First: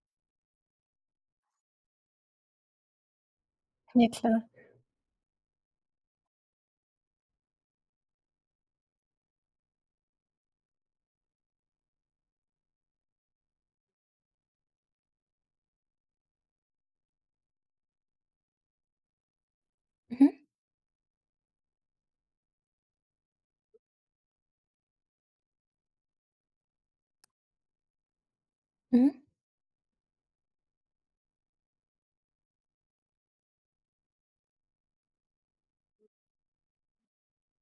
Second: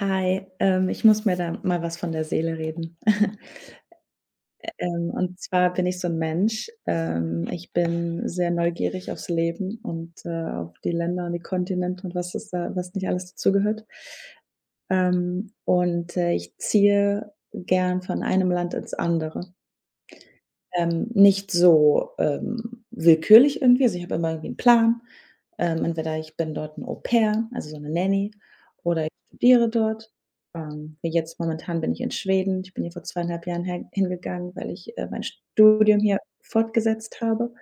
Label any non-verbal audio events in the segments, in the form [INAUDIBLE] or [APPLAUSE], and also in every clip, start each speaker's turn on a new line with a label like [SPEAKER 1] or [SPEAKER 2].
[SPEAKER 1] Hi, ich muss mir da mal was von der Seele reden. [LAUGHS]
[SPEAKER 2] Ja, klar.
[SPEAKER 1] Und zwar bin ich so ein Mensch. Ich bin sehr neugierig aufs Leben und auf die Länder und die Kontinente und was es da was nicht alles dazugehört. Und ich ziehe gern von einem Land ins andere.
[SPEAKER 2] Mhm,
[SPEAKER 1] Nicht so, willkürlich irgendwie. Also, ich habe immer irgendwie einen Plan. Entweder ich bin dort ein Au-pair, also so eine Nanny, oder
[SPEAKER 2] mhm.
[SPEAKER 1] ich studiere dort. Wie jetzt momentan bin ich in Schweden. Ich bin hier vor 2,5 Jahren her hingegangen, weil ich mein Studium hier fortgesetzt habe.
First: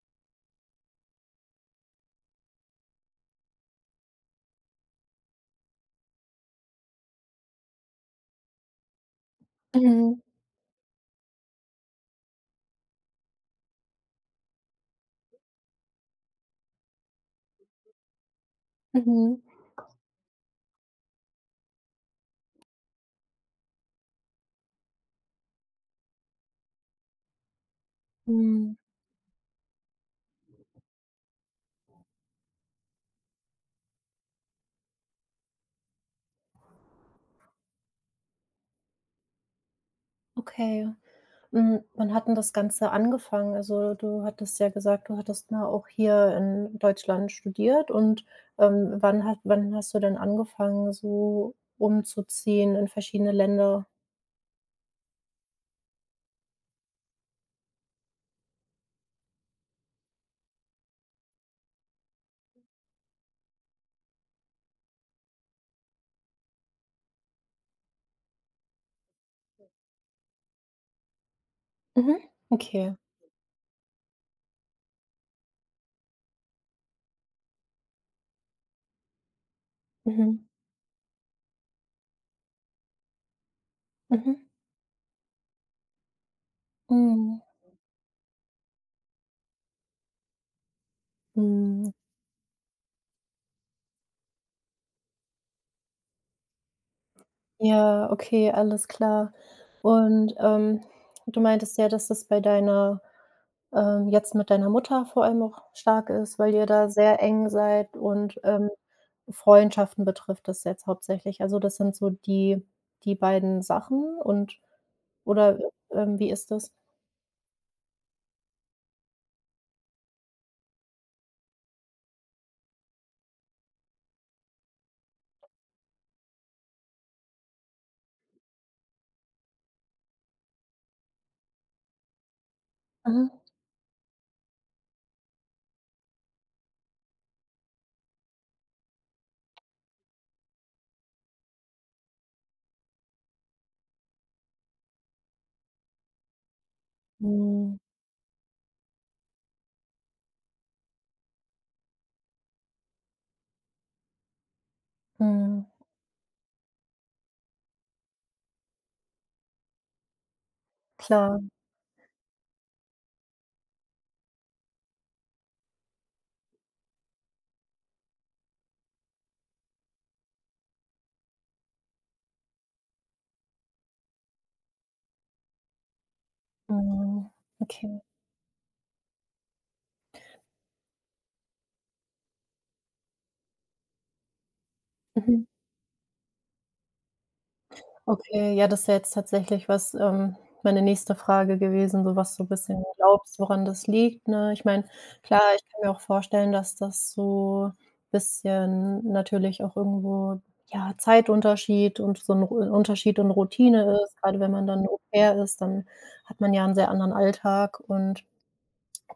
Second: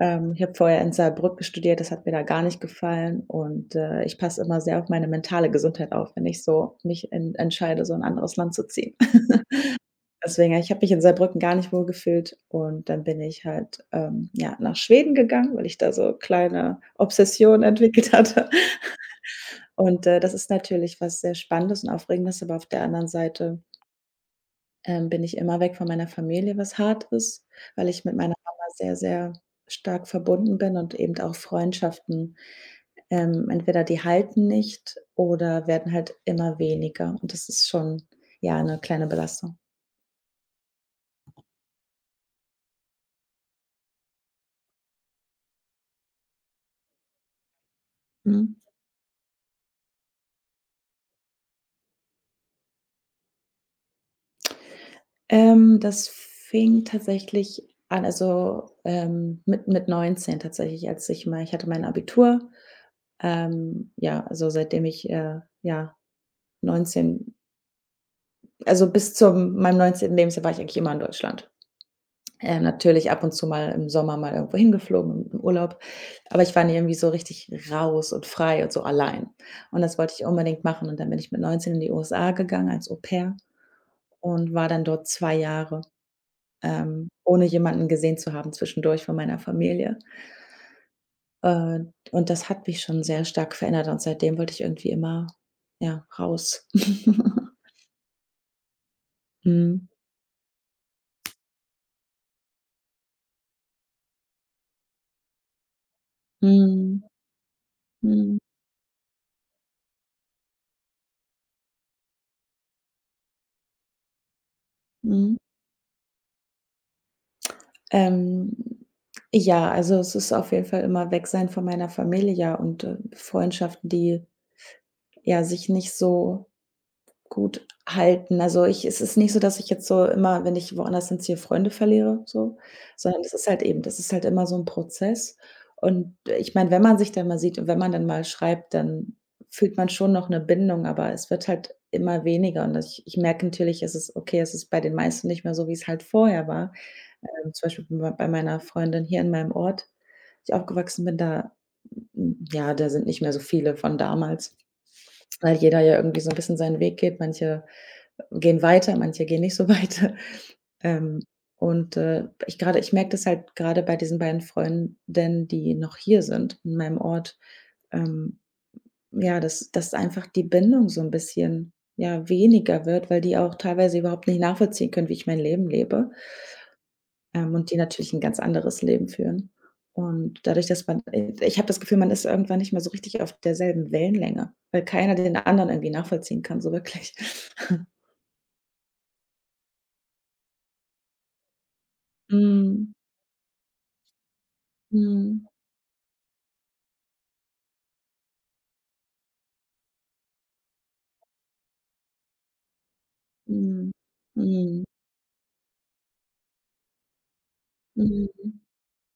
[SPEAKER 1] Ich habe vorher in Saarbrücken studiert, das hat mir da gar nicht gefallen und ich passe immer sehr auf meine mentale Gesundheit auf, wenn ich so mich en entscheide, so in 'n anderes Land zu ziehen. [LAUGHS]
[SPEAKER 2] Mhm,
[SPEAKER 1] Deswegen, ich habe mich in Saarbrücken gar nicht wohlgefühlt und dann bin ich halt, ja, nach Schweden gegangen, weil ich da so kleine Obsessionen [LAUGHS] entwickelt hatte.
[SPEAKER 2] mhm,
[SPEAKER 1] Und das ist natürlich was sehr Spannendes und Aufregendes, aber auf der anderen Seite, bin ich immer weg von meiner Familie, was hart ist, weil ich mit meiner Mama
[SPEAKER 2] mhm.
[SPEAKER 1] sehr, sehr stark verbunden bin und eben auch Freundschaften, entweder die halten nicht oder werden halt immer weniger und das ist schon, ja, 'ne kleine Belastung.
[SPEAKER 2] Okay. Wann hat denn das Ganze angefangen? Also, du hattest ja gesagt, du hattest mal auch hier in Deutschland studiert und,
[SPEAKER 1] Mhm.
[SPEAKER 2] wann hast du denn angefangen, so umzuziehen in verschiedene Länder?
[SPEAKER 1] Das fing tatsächlich an, also, mit 19 tatsächlich, als ich mein ich hatte mein Abitur. Ja, also, seitdem ich ja, 19, also, bis zu meinem 19. Lebensjahr war ich eigentlich immer in Deutschland.
[SPEAKER 2] Mhm. Okay.
[SPEAKER 1] Natürlich ab und zu mal im Sommer mal irgendwo hingeflogen, im Urlaub, aber ich war nie irgendwie so richtig raus und frei und so allein. Und das wollte ich
[SPEAKER 2] Mhm.
[SPEAKER 1] unbedingt machen und dann bin ich mit 19 in die USA gegangen als Au Pair
[SPEAKER 2] Mhm.
[SPEAKER 1] und war dann dort 2 Jahre.
[SPEAKER 2] Mhm.
[SPEAKER 1] Ohne jemanden gesehen zu haben zwischendurch von meiner Familie. Äh,
[SPEAKER 2] Mhm.
[SPEAKER 1] und das hat mich schon sehr stark verändert und seitdem wollte ich irgendwie immer, ja, raus. [LAUGHS]
[SPEAKER 2] Ja, okay, alles klar.
[SPEAKER 1] Mhm.
[SPEAKER 2] Und, du meintest ja, dass das bei deiner jetzt mit deiner Mutter vor allem auch stark ist, weil ihr da
[SPEAKER 1] Mhm.
[SPEAKER 2] sehr eng seid und,
[SPEAKER 1] Mhm.
[SPEAKER 2] Freundschaften betrifft das jetzt hauptsächlich. Also, das sind so die beiden Sachen und
[SPEAKER 1] Mhm.
[SPEAKER 2] oder, wie ist das?
[SPEAKER 1] Ähm, ja, also es ist auf jeden Fall immer weg sein von meiner Familie, ja, und Freundschaften, die, ja, sich nicht so gut halten. Also, ich es ist nicht so, dass ich jetzt so immer, wenn ich woanders hinziehe, Freunde verliere, so, sondern es
[SPEAKER 2] Mhm.
[SPEAKER 1] ist halt eben das ist halt immer so ein Prozess. Und ich meine, wenn man sich dann mal sieht und wenn man dann mal schreibt, dann fühlt man schon noch eine Bindung, aber es wird halt immer weniger. Und das, ich ich merke natürlich, es ist okay, es ist bei den meisten nicht mehr so, wie es halt vorher war. Zum
[SPEAKER 2] Mhm.
[SPEAKER 1] Beispiel bei meiner Freundin hier in meinem Ort, wo ich aufgewachsen bin, da ja, da sind nicht mehr so viele von damals, weil
[SPEAKER 2] Mhm.
[SPEAKER 1] jeder ja irgendwie so 'n bisschen seinen Weg geht. Manche gehen weiter, manche gehen nicht so [LAUGHS] weiter. Ähm,
[SPEAKER 2] Klar.
[SPEAKER 1] und ich merke das halt grade bei diesen beiden Freundinnen, die noch hier sind in meinem Ort, ähm, ja, dass einfach die Bindung so 'n bisschen, ja, weniger wird, weil die auch teilweise überhaupt nicht nachvollziehen können, wie ich mein Leben lebe,
[SPEAKER 2] Mhm.
[SPEAKER 1] und die
[SPEAKER 2] Okay.
[SPEAKER 1] natürlich ein ganz anderes Leben führen. Und dadurch, dass man ich habe das Gefühl, man ist irgendwann nicht mehr so richtig auf derselben Wellenlänge, weil keiner den
[SPEAKER 2] Mhm.
[SPEAKER 1] anderen irgendwie nachvollziehen kann, so wirklich. [LAUGHS]
[SPEAKER 2] Okay, ja, das ist ja jetzt tatsächlich was, meine nächste Frage gewesen, so was du ein bisschen
[SPEAKER 1] Mhm.
[SPEAKER 2] glaubst, woran das liegt, ne? Ich meine, klar,
[SPEAKER 1] Mhm.
[SPEAKER 2] ich kann mir auch vorstellen, dass das so bisschen natürlich auch irgendwo, ja, Zeitunterschied und so 'n Ru Unterschied und
[SPEAKER 1] Mhm.
[SPEAKER 2] Routine ist. Gerade wenn man
[SPEAKER 1] Mhm.
[SPEAKER 2] dann Au-pair ist, dann hat man ja 'n sehr anderen Alltag und
[SPEAKER 1] Mhm.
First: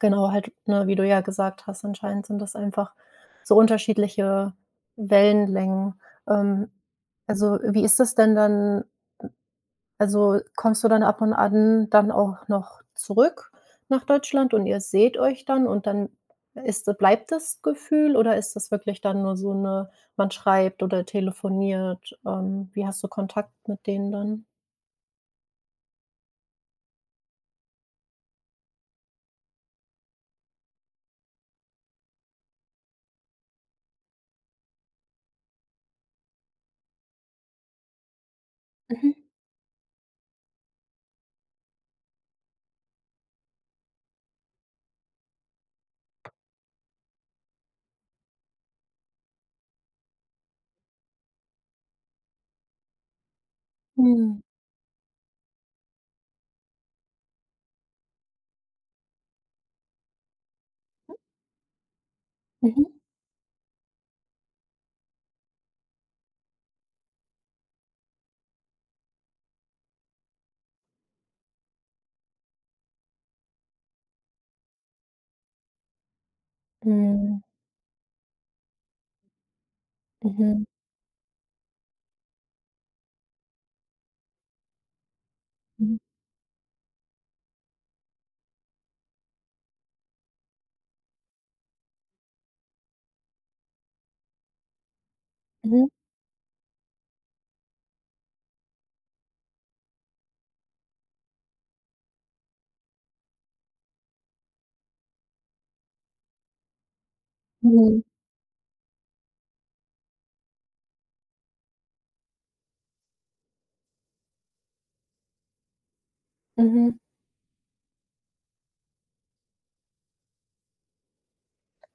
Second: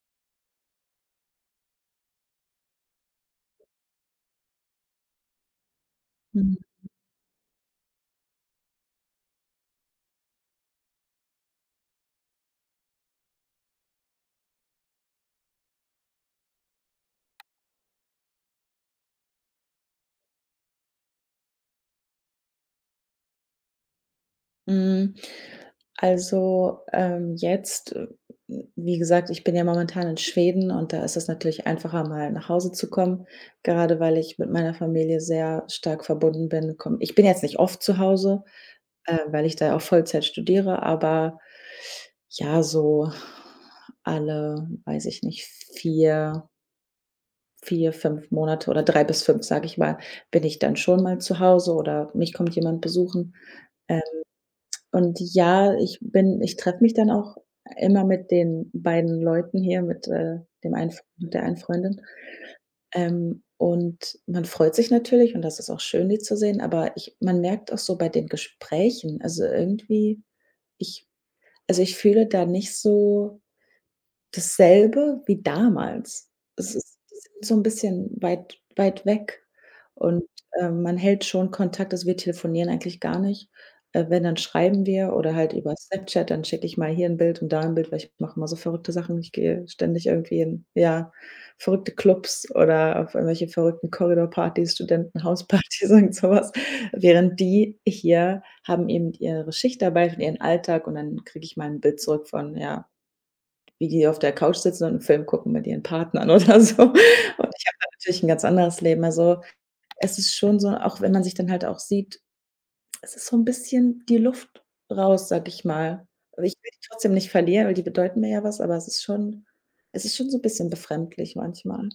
[SPEAKER 2] genau halt, ne, wie du ja gesagt hast, anscheinend sind das einfach so unterschiedliche Wellenlängen.
[SPEAKER 1] Mhm.
[SPEAKER 2] Ähm, also, wie ist das denn dann also, kommst du dann ab und an dann auch noch zurück nach Deutschland und ihr seht euch dann und dann ist bleibt das Gefühl oder ist das wirklich dann nur so eine man schreibt oder telefoniert? Wie hast du Kontakt mit denen dann?
[SPEAKER 1] Mhm. Also, jetzt wie gesagt, ich bin ja momentan in Schweden und da ist es natürlich einfacher, mal nach Hause zu kommen, gerade weil ich mit meiner Familie sehr stark verbunden bin. Komm Ich bin jetzt nicht oft zu Hause,
[SPEAKER 2] Mhm.
[SPEAKER 1] weil ich da ja auch Vollzeit studiere, aber ja, so alle, weiß ich nicht, 4 5 Monate oder 3 bis 5 sage ich mal, bin ich dann schon mal zu Hause oder mich kommt jemand besuchen. Ähm,
[SPEAKER 2] Mhm.
[SPEAKER 1] und ja, ich treffe mich dann auch immer mit den beiden Leuten hier, mit dem einen F mit der einen Freundin.
[SPEAKER 2] Mhm.
[SPEAKER 1] Und man freut sich natürlich und das ist auch schön, die zu sehen, aber ich man merkt auch so bei den Gesprächen, also irgendwie ich also, ich fühle da nicht so dasselbe wie damals. Es ist Die sind so 'n bisschen weit weg und,
[SPEAKER 2] Mhm.
[SPEAKER 1] man hält schon Kontakt. Also, wir telefonieren eigentlich gar nicht. Wenn, dann schreiben wir oder halt über
[SPEAKER 2] Mhm. Mhm.
[SPEAKER 1] Snapchat, dann schicke ich mal hier 'n Bild und da 'n Bild, weil ich mache immer so verrückte Sachen. Ich gehe ständig irgendwie in, ja, verrückte Clubs oder auf irgendwelche verrückten Corridor-Partys, Studentenhauspartys, [LAUGHS] irgend so was. Während die hier haben eben ihre Schichtarbeit und ihren Alltag und dann kriege ich mal 'n Bild zurück von, ja, wie die auf der Couch sitzen und 'n Film gucken mit ihren Partnern [LAUGHS] oder so. Und ich habe da
[SPEAKER 2] Mhm.
[SPEAKER 1] natürlich 'n ganz anderes Leben. Also, es ist schon so auch wenn man sich dann halt auch sieht, es ist so 'n bisschen die Luft raus, sage ich mal. Also, ich
[SPEAKER 2] Mhm.
[SPEAKER 1] will die
[SPEAKER 2] Mhm.
[SPEAKER 1] trotzdem nicht verlieren, weil die bedeuten mir ja was, aber es ist schon so 'n bisschen befremdlich manchmal.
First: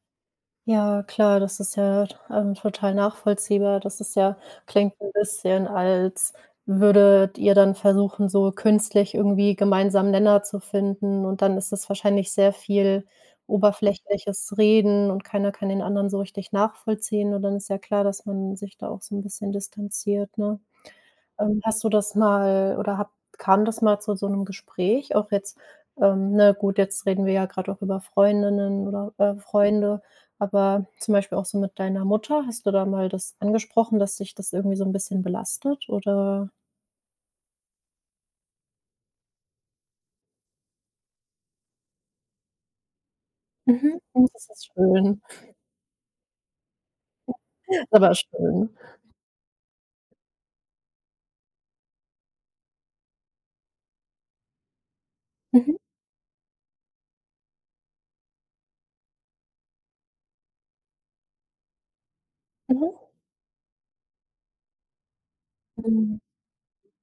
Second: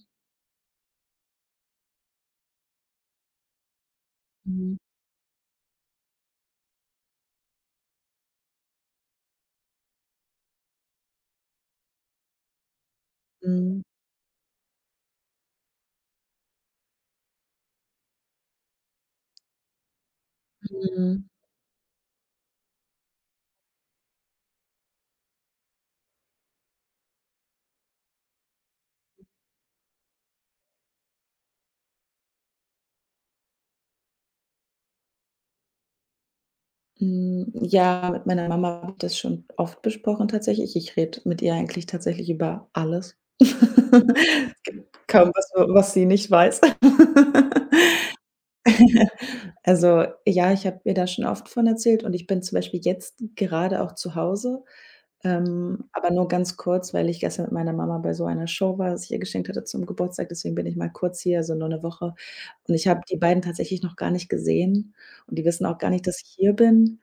[SPEAKER 2] Ja, klar, das ist ja, total nachvollziehbar. Das ist ja
[SPEAKER 1] Mhm.
[SPEAKER 2] klingt ein bisschen, als würdet ihr dann versuchen, so künstlich irgendwie gemeinsamen Nenner zu finden und dann ist es wahrscheinlich sehr viel
[SPEAKER 1] Mhm.
[SPEAKER 2] oberflächliches Reden und keiner kann den anderen so richtig nachvollziehen und dann ist ja klar, dass man sich da auch so ein bisschen distanziert, ne?
[SPEAKER 1] Mhm.
[SPEAKER 2] Hast du das mal oder hab kam das mal zu so einem Gespräch? Auch jetzt, ne, gut, jetzt reden wir ja gerade auch über Freundinnen oder, Freunde, aber zum Beispiel auch so mit deiner Mutter, hast du da mal das angesprochen, dass dich das irgendwie so ein bisschen belastet oder?
[SPEAKER 1] Hm, ja, mit meiner Mama habe ich das schon oft besprochen tatsächlich. Ich rede mit ihr eigentlich tatsächlich über alles. [LAUGHS]
[SPEAKER 2] Mhm. Das
[SPEAKER 1] Es
[SPEAKER 2] ist
[SPEAKER 1] gibt
[SPEAKER 2] schön,
[SPEAKER 1] kaum was, was sie nicht weiß. [LAUGHS]
[SPEAKER 2] [LAUGHS] aber schön.
[SPEAKER 1] Also, ja, ich habe ihr da schon oft von erzählt und ich bin zum Beispiel jetzt gerade auch zu Hause,
[SPEAKER 2] Mhm,
[SPEAKER 1] aber nur ganz kurz, weil ich gestern mit meiner Mama bei so einer Show war, was ich ihr geschenkt hatte zum Geburtstag. Deswegen bin ich mal kurz hier, also nur eine Woche. Und ich
[SPEAKER 2] mhm.
[SPEAKER 1] habe die beiden tatsächlich noch gar nicht gesehen und die wissen auch gar nicht,
[SPEAKER 2] Mhm.
[SPEAKER 1] dass ich hier bin.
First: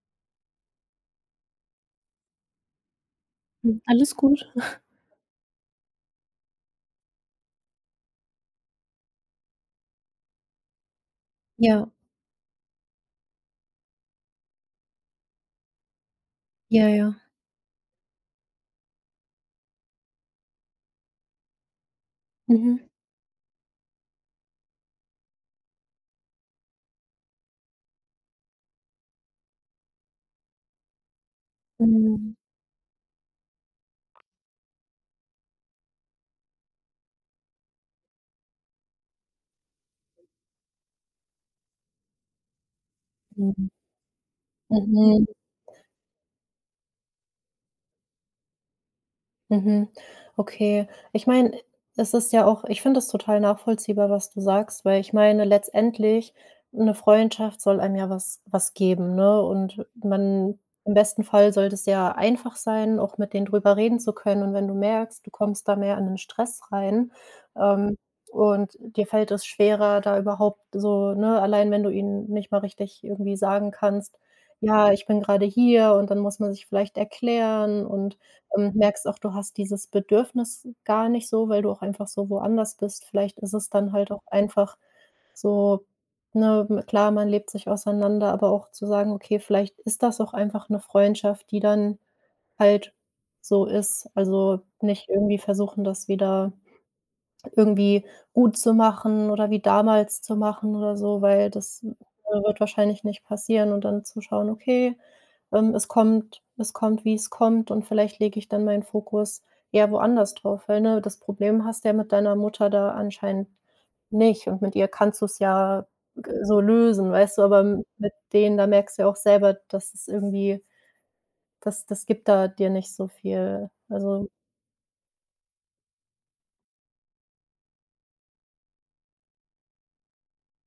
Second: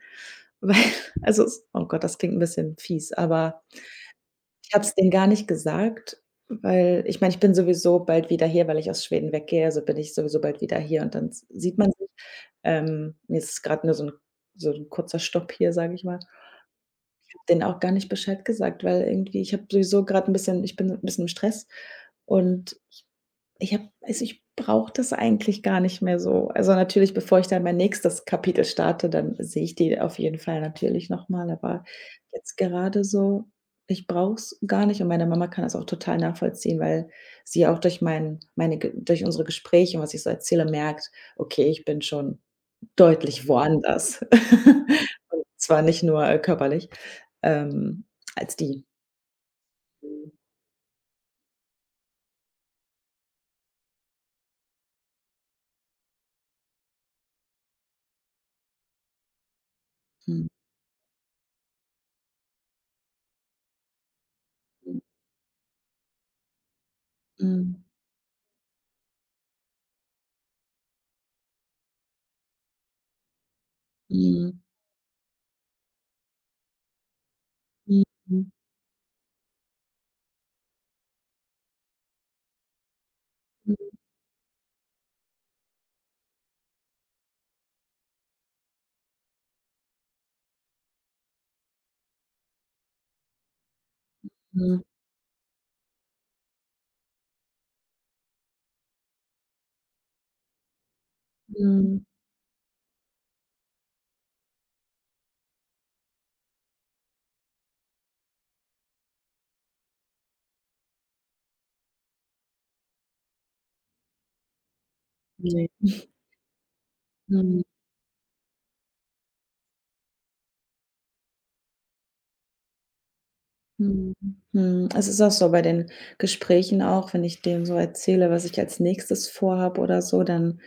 [SPEAKER 1] Weil [LAUGHS] also es oh Gott, das klingt 'n bisschen fies, aber
[SPEAKER 2] Alles gut.
[SPEAKER 1] ich habe es denen gar nicht gesagt, weil ich meine, ich bin sowieso bald wieder hier, weil ich aus Schweden weggehe, also bin ich sowieso bald wieder hier und dann s sieht
[SPEAKER 2] Ja,
[SPEAKER 1] man sich. Jetzt ist grad nur so 'n kurzer Stopp hier, sage ich mal.
[SPEAKER 2] ja, ja.
[SPEAKER 1] Ich habe denen auch gar nicht Bescheid gesagt, weil irgendwie ich bin 'n bisschen im Stress und
[SPEAKER 2] Mhm.
[SPEAKER 1] ich habe also, ich brauche das eigentlich gar nicht mehr so. Also, natürlich, bevor ich dann mein nächstes Kapitel starte, dann sehe ich die auf jeden Fall natürlich noch mal, aber
[SPEAKER 2] Mhm.
[SPEAKER 1] jetzt gerade so, ich brauche es gar nicht und meine Mama kann das auch total nachvollziehen, weil sie auch durch mein meine Ge durch unsere Gespräche und was ich so erzähle, merkt: „Okay, ich bin schon deutlich
[SPEAKER 2] Mhm.
[SPEAKER 1] woanders." [LAUGHS]
[SPEAKER 2] Mhm.
[SPEAKER 1] Zwar nicht nur körperlich, ähm, als die.
[SPEAKER 2] Mhm. Okay. Ich meine, es ist ja auch ich finde es total nachvollziehbar, was du sagst, weil ich meine, letztendlich eine Freundschaft soll einem ja was geben, ne? Und
[SPEAKER 1] Mhm.
[SPEAKER 2] man im besten Fall sollte es ja einfach sein, auch mit denen drüber reden zu können. Und wenn du merkst, du kommst da mehr in den Stress rein,
[SPEAKER 1] Mhm.
[SPEAKER 2] ähm, und dir fällt es schwerer, da überhaupt so ne, allein wenn du ihnen nicht mal richtig irgendwie sagen kannst:
[SPEAKER 1] Mhm.
[SPEAKER 2] „Ja, ich bin gerade hier" und dann muss man sich vielleicht erklären und
[SPEAKER 1] Mhm.
[SPEAKER 2] merkst auch, du hast dieses Bedürfnis gar nicht so, weil du auch einfach so woanders bist. Vielleicht ist es
[SPEAKER 1] Mhm.
[SPEAKER 2] dann halt auch einfach so, ne, klar, man lebt sich auseinander, aber auch zu sagen: „Okay, vielleicht ist das auch einfach eine Freundschaft, die dann halt so ist." Also,
[SPEAKER 1] Mhm.
[SPEAKER 2] nicht irgendwie versuchen, das wieder irgendwie gut zu machen oder wie damals zu machen oder so, weil das,
[SPEAKER 1] Mhm.
[SPEAKER 2] wird wahrscheinlich nicht passieren und dann zu schauen: „Okay, es kommt, wie es kommt und vielleicht lege ich dann meinen Fokus eher woanders drauf." Weil, ne, das Problem hast du ja mit deiner Mutter da anscheinend nicht und mit ihr kannst du es
[SPEAKER 1] Ne.
[SPEAKER 2] ja g so lösen, weißt du, aber
[SPEAKER 1] Mhm.
[SPEAKER 2] m mit denen, da merkst du ja auch selber, dass es irgendwie das gibt da dir nicht so viel.
[SPEAKER 1] Mhm.
[SPEAKER 2] Also,
[SPEAKER 1] Mhm. Es ist auch so bei den Gesprächen auch, wenn ich denen so erzähle, was ich als Nächstes vorhabe oder so, dann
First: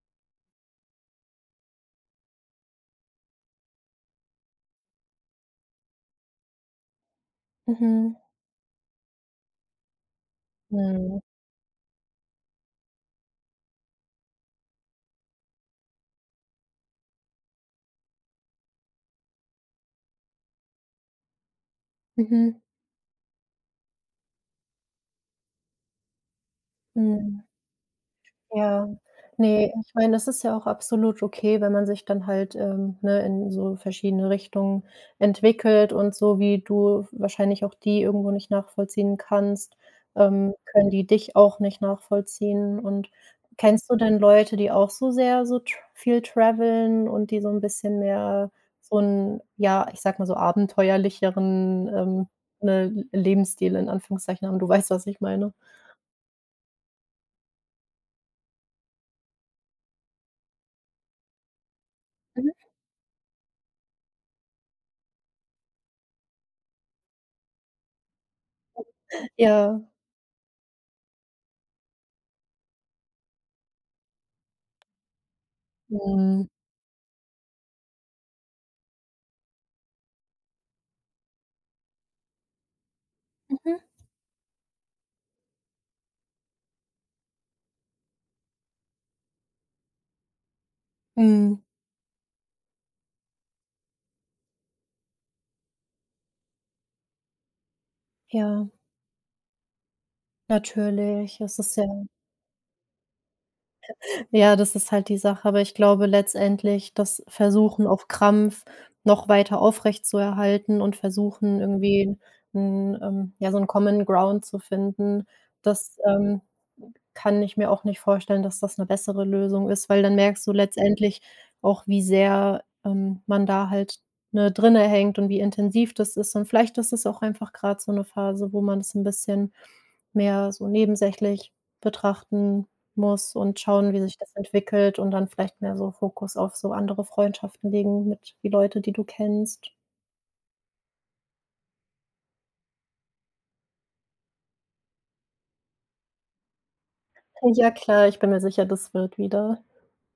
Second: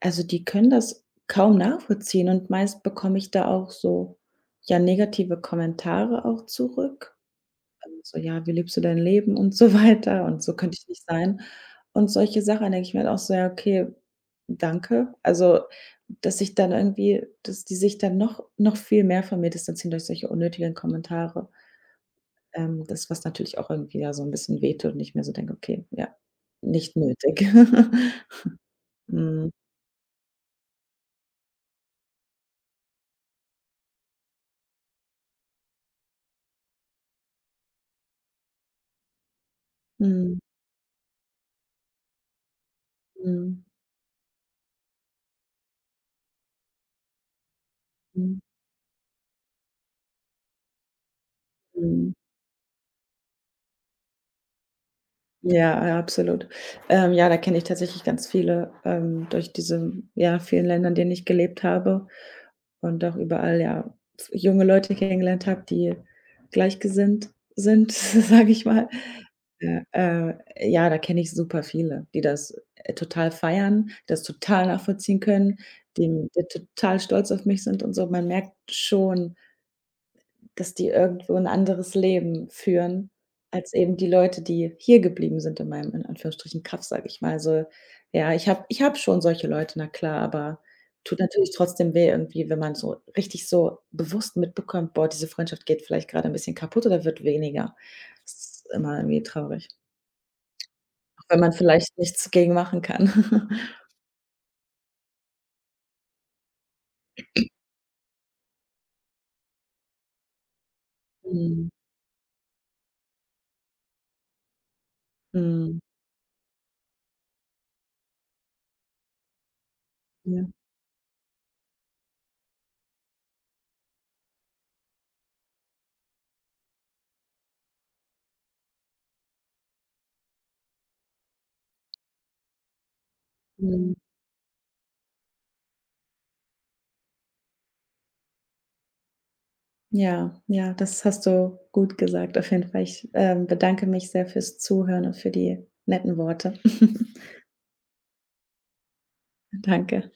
[SPEAKER 1] also, die können das kaum nachvollziehen und meist bekomme ich da auch so, ja, negative Kommentare auch zurück.
[SPEAKER 2] mhm.
[SPEAKER 1] So: „Ja, wie lebst du dein Leben?" und so [LAUGHS] weiter und „so könnte ich nicht
[SPEAKER 2] Mhm.
[SPEAKER 1] sein" und solche Sachen. Denke ich mir dann auch so: „Ja, okay, danke." Also, dass die sich dann noch viel mehr von mir distanzieren durch solche unnötigen Kommentare.
[SPEAKER 2] Mhm.
[SPEAKER 1] Das, was natürlich auch irgendwie ja so 'n bisschen wehtut und ich mir so denke: „Okay, ja, nicht nötig."
[SPEAKER 2] Mhm.
[SPEAKER 1] [LAUGHS]
[SPEAKER 2] Ja,
[SPEAKER 1] Mhm.
[SPEAKER 2] nee. Ich meine, das ist ja auch absolut okay, wenn man sich dann halt, ne, in so verschiedene Richtungen entwickelt und so wie du wahrscheinlich auch die irgendwo nicht nachvollziehen kannst,
[SPEAKER 1] Mhm.
[SPEAKER 2] können die dich auch nicht nachvollziehen. Und
[SPEAKER 1] Mhm.
[SPEAKER 2] kennst du denn Leute, die auch so sehr so tr viel traveln und die so ein bisschen
[SPEAKER 1] Mhm.
[SPEAKER 2] mehr so 'n, ja, ich sag mal so abenteuerlicheren,
[SPEAKER 1] Mhm.
[SPEAKER 2] ne, Lebensstil in Anführungszeichen haben? Du weißt, was ich meine.
[SPEAKER 1] Ja, ja, absolut. Ja, da kenne ich tatsächlich ganz viele, durch diese, ja, vielen Ländern, in denen ich gelebt habe und auch überall, ja, f junge Leute kennengelernt habe, die gleichgesinnt sind, [LAUGHS] sage ich mal.
[SPEAKER 2] [LAUGHS] Ja,
[SPEAKER 1] Ja, ja, da kenne ich super viele, die das total feiern, das total nachvollziehen können, die
[SPEAKER 2] mhm.
[SPEAKER 1] total stolz auf mich sind und so. Man merkt schon, dass die irgendwo ein anderes Leben führen als
[SPEAKER 2] Mhm.
[SPEAKER 1] eben die Leute, die hier geblieben sind in meinem, in Anführungsstrichen, Kaff, sage ich mal. Also, ja, ich habe schon solche Leute, na klar, aber tut natürlich
[SPEAKER 2] Mhm.
[SPEAKER 1] trotzdem weh irgendwie, wenn man so richtig so bewusst mitbekommt: „Boah, diese Freundschaft geht vielleicht gerade ein bisschen kaputt oder wird weniger." Das
[SPEAKER 2] Ja,
[SPEAKER 1] ist immer irgendwie traurig, auch
[SPEAKER 2] natürlich.
[SPEAKER 1] wenn man
[SPEAKER 2] Es ist ja
[SPEAKER 1] vielleicht nichts gegen machen kann. [LAUGHS]
[SPEAKER 2] Ja, das ist halt die Sache, aber ich glaube letztendlich, das Versuchen auf Krampf noch weiter aufrechtzuerhalten und versuchen
[SPEAKER 1] Mhm.
[SPEAKER 2] irgendwie 'n, ja, so 'n Common Ground zu finden,
[SPEAKER 1] Mhm.
[SPEAKER 2] das, kann ich mir auch nicht vorstellen, dass das 'ne bessere Lösung ist, weil dann merkst
[SPEAKER 1] Ja.
[SPEAKER 2] du letztendlich auch, wie sehr, man da halt, ne, drinne hängt und wie intensiv das ist und vielleicht ist es auch einfach grad so 'ne Phase, wo man das 'n bisschen mehr so nebensächlich betrachten muss und schauen,
[SPEAKER 1] Mhm.
[SPEAKER 2] wie sich das entwickelt und dann vielleicht mehr so Fokus auf so andere Freundschaften legen mit die Leute, die du kennst.
[SPEAKER 1] Ja, ja, das hast du gut gesagt auf jeden Fall. Ich, bedanke mich sehr fürs Zuhören und für die netten Worte. [LAUGHS]
[SPEAKER 2] Ja klar, ich bin mir sicher, das wird wieder.
[SPEAKER 1] Danke.